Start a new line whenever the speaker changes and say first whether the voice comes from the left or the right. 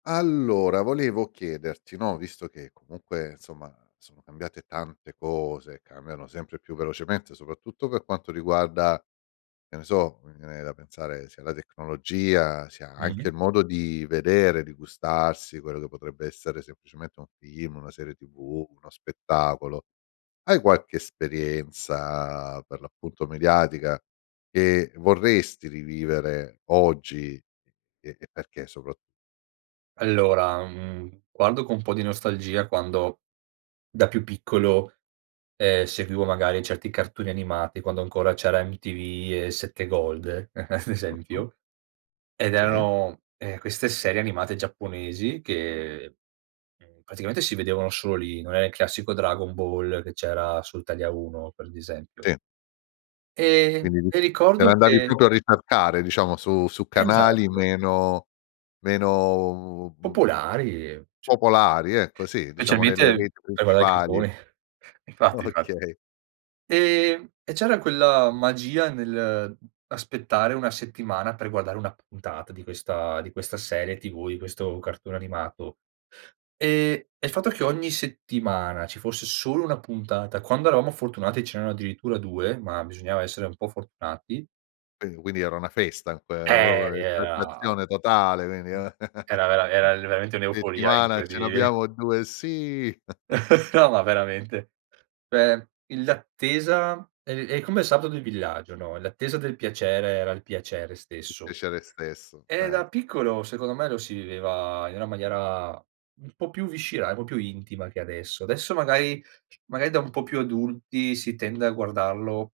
left: Allora volevo chiederti, no, visto che comunque, insomma, sono cambiate tante cose, cambiano sempre più velocemente, soprattutto per quanto riguarda, che ne so, mi viene da pensare sia alla tecnologia, sia anche
right: Mh-mh.
left: il modo di vedere, di gustarsi quello che potrebbe essere semplicemente un film, una serie tv, uno spettacolo. Hai qualche esperienza, per l'appunto, mediatica che vorresti rivivere oggi, e e perché soprattutto?
right: Allora, mhmm, guardo co' un po' di nostalgia quando da più piccolo, ehm, seguivo magari certi cartoni animati, quando ancora c'era MTV e 7 Gold, ad
left: Mh-mh.
right: esempio, ed
left: Si.
right: erano, ehm, queste serie animate giapponesi che, ehm, praticamente si vedevano solo lì, non è il classico Dragon Ball che c'era sul Italia 1, per di esempio
left: Si.
right: e
left: Quindi
right: e
left: te
right: ricordo
left: l'andavi
right: che
left: proprio a ricercare, diciamo su su canali
right: Esatto.
left: meno meno, mhmm,
right: Popolari, c
left: popolari, ecco, sì, diciamo nelle
right: Specialmente
left: reti
right: per guardare i
left: principali.
right: cartoni. Infatti, infatti.
left: Okay.
right: E e c'era quella magia nell'aspettare una settimana per guardare una puntata di questa di questa serie TV, di questo cartone animato. E e il fatto che ogni settimana ci fosse solo 1 puntata, quando eravamo fortunati ce n'erano addirittura 2, ma bisognava essere un po' fortunati
left: Qui quindi era una festa que
right: eh,
left: proprio
right: era
left: [unintelligible] totale, quindi
right: era vera era veramente un'euforia in
left: "Settimana
right: cui
left: ce ne
right: di
left: abbiamo 2?" "Sì!"
right: No, ma veramente. Cioè il l'attesa è è come il sabato del villaggio, no, l'attesa del piacere, era il piacere
left: Il
right: stesso.
left: piacere stesso,
right: E
left: cer
right: da piccolo secondo me lo si viveva in una maniera un po' più viscerale, proprio intima che adesso. Adesso magari magari da un po' più adulti si tende a guardarlo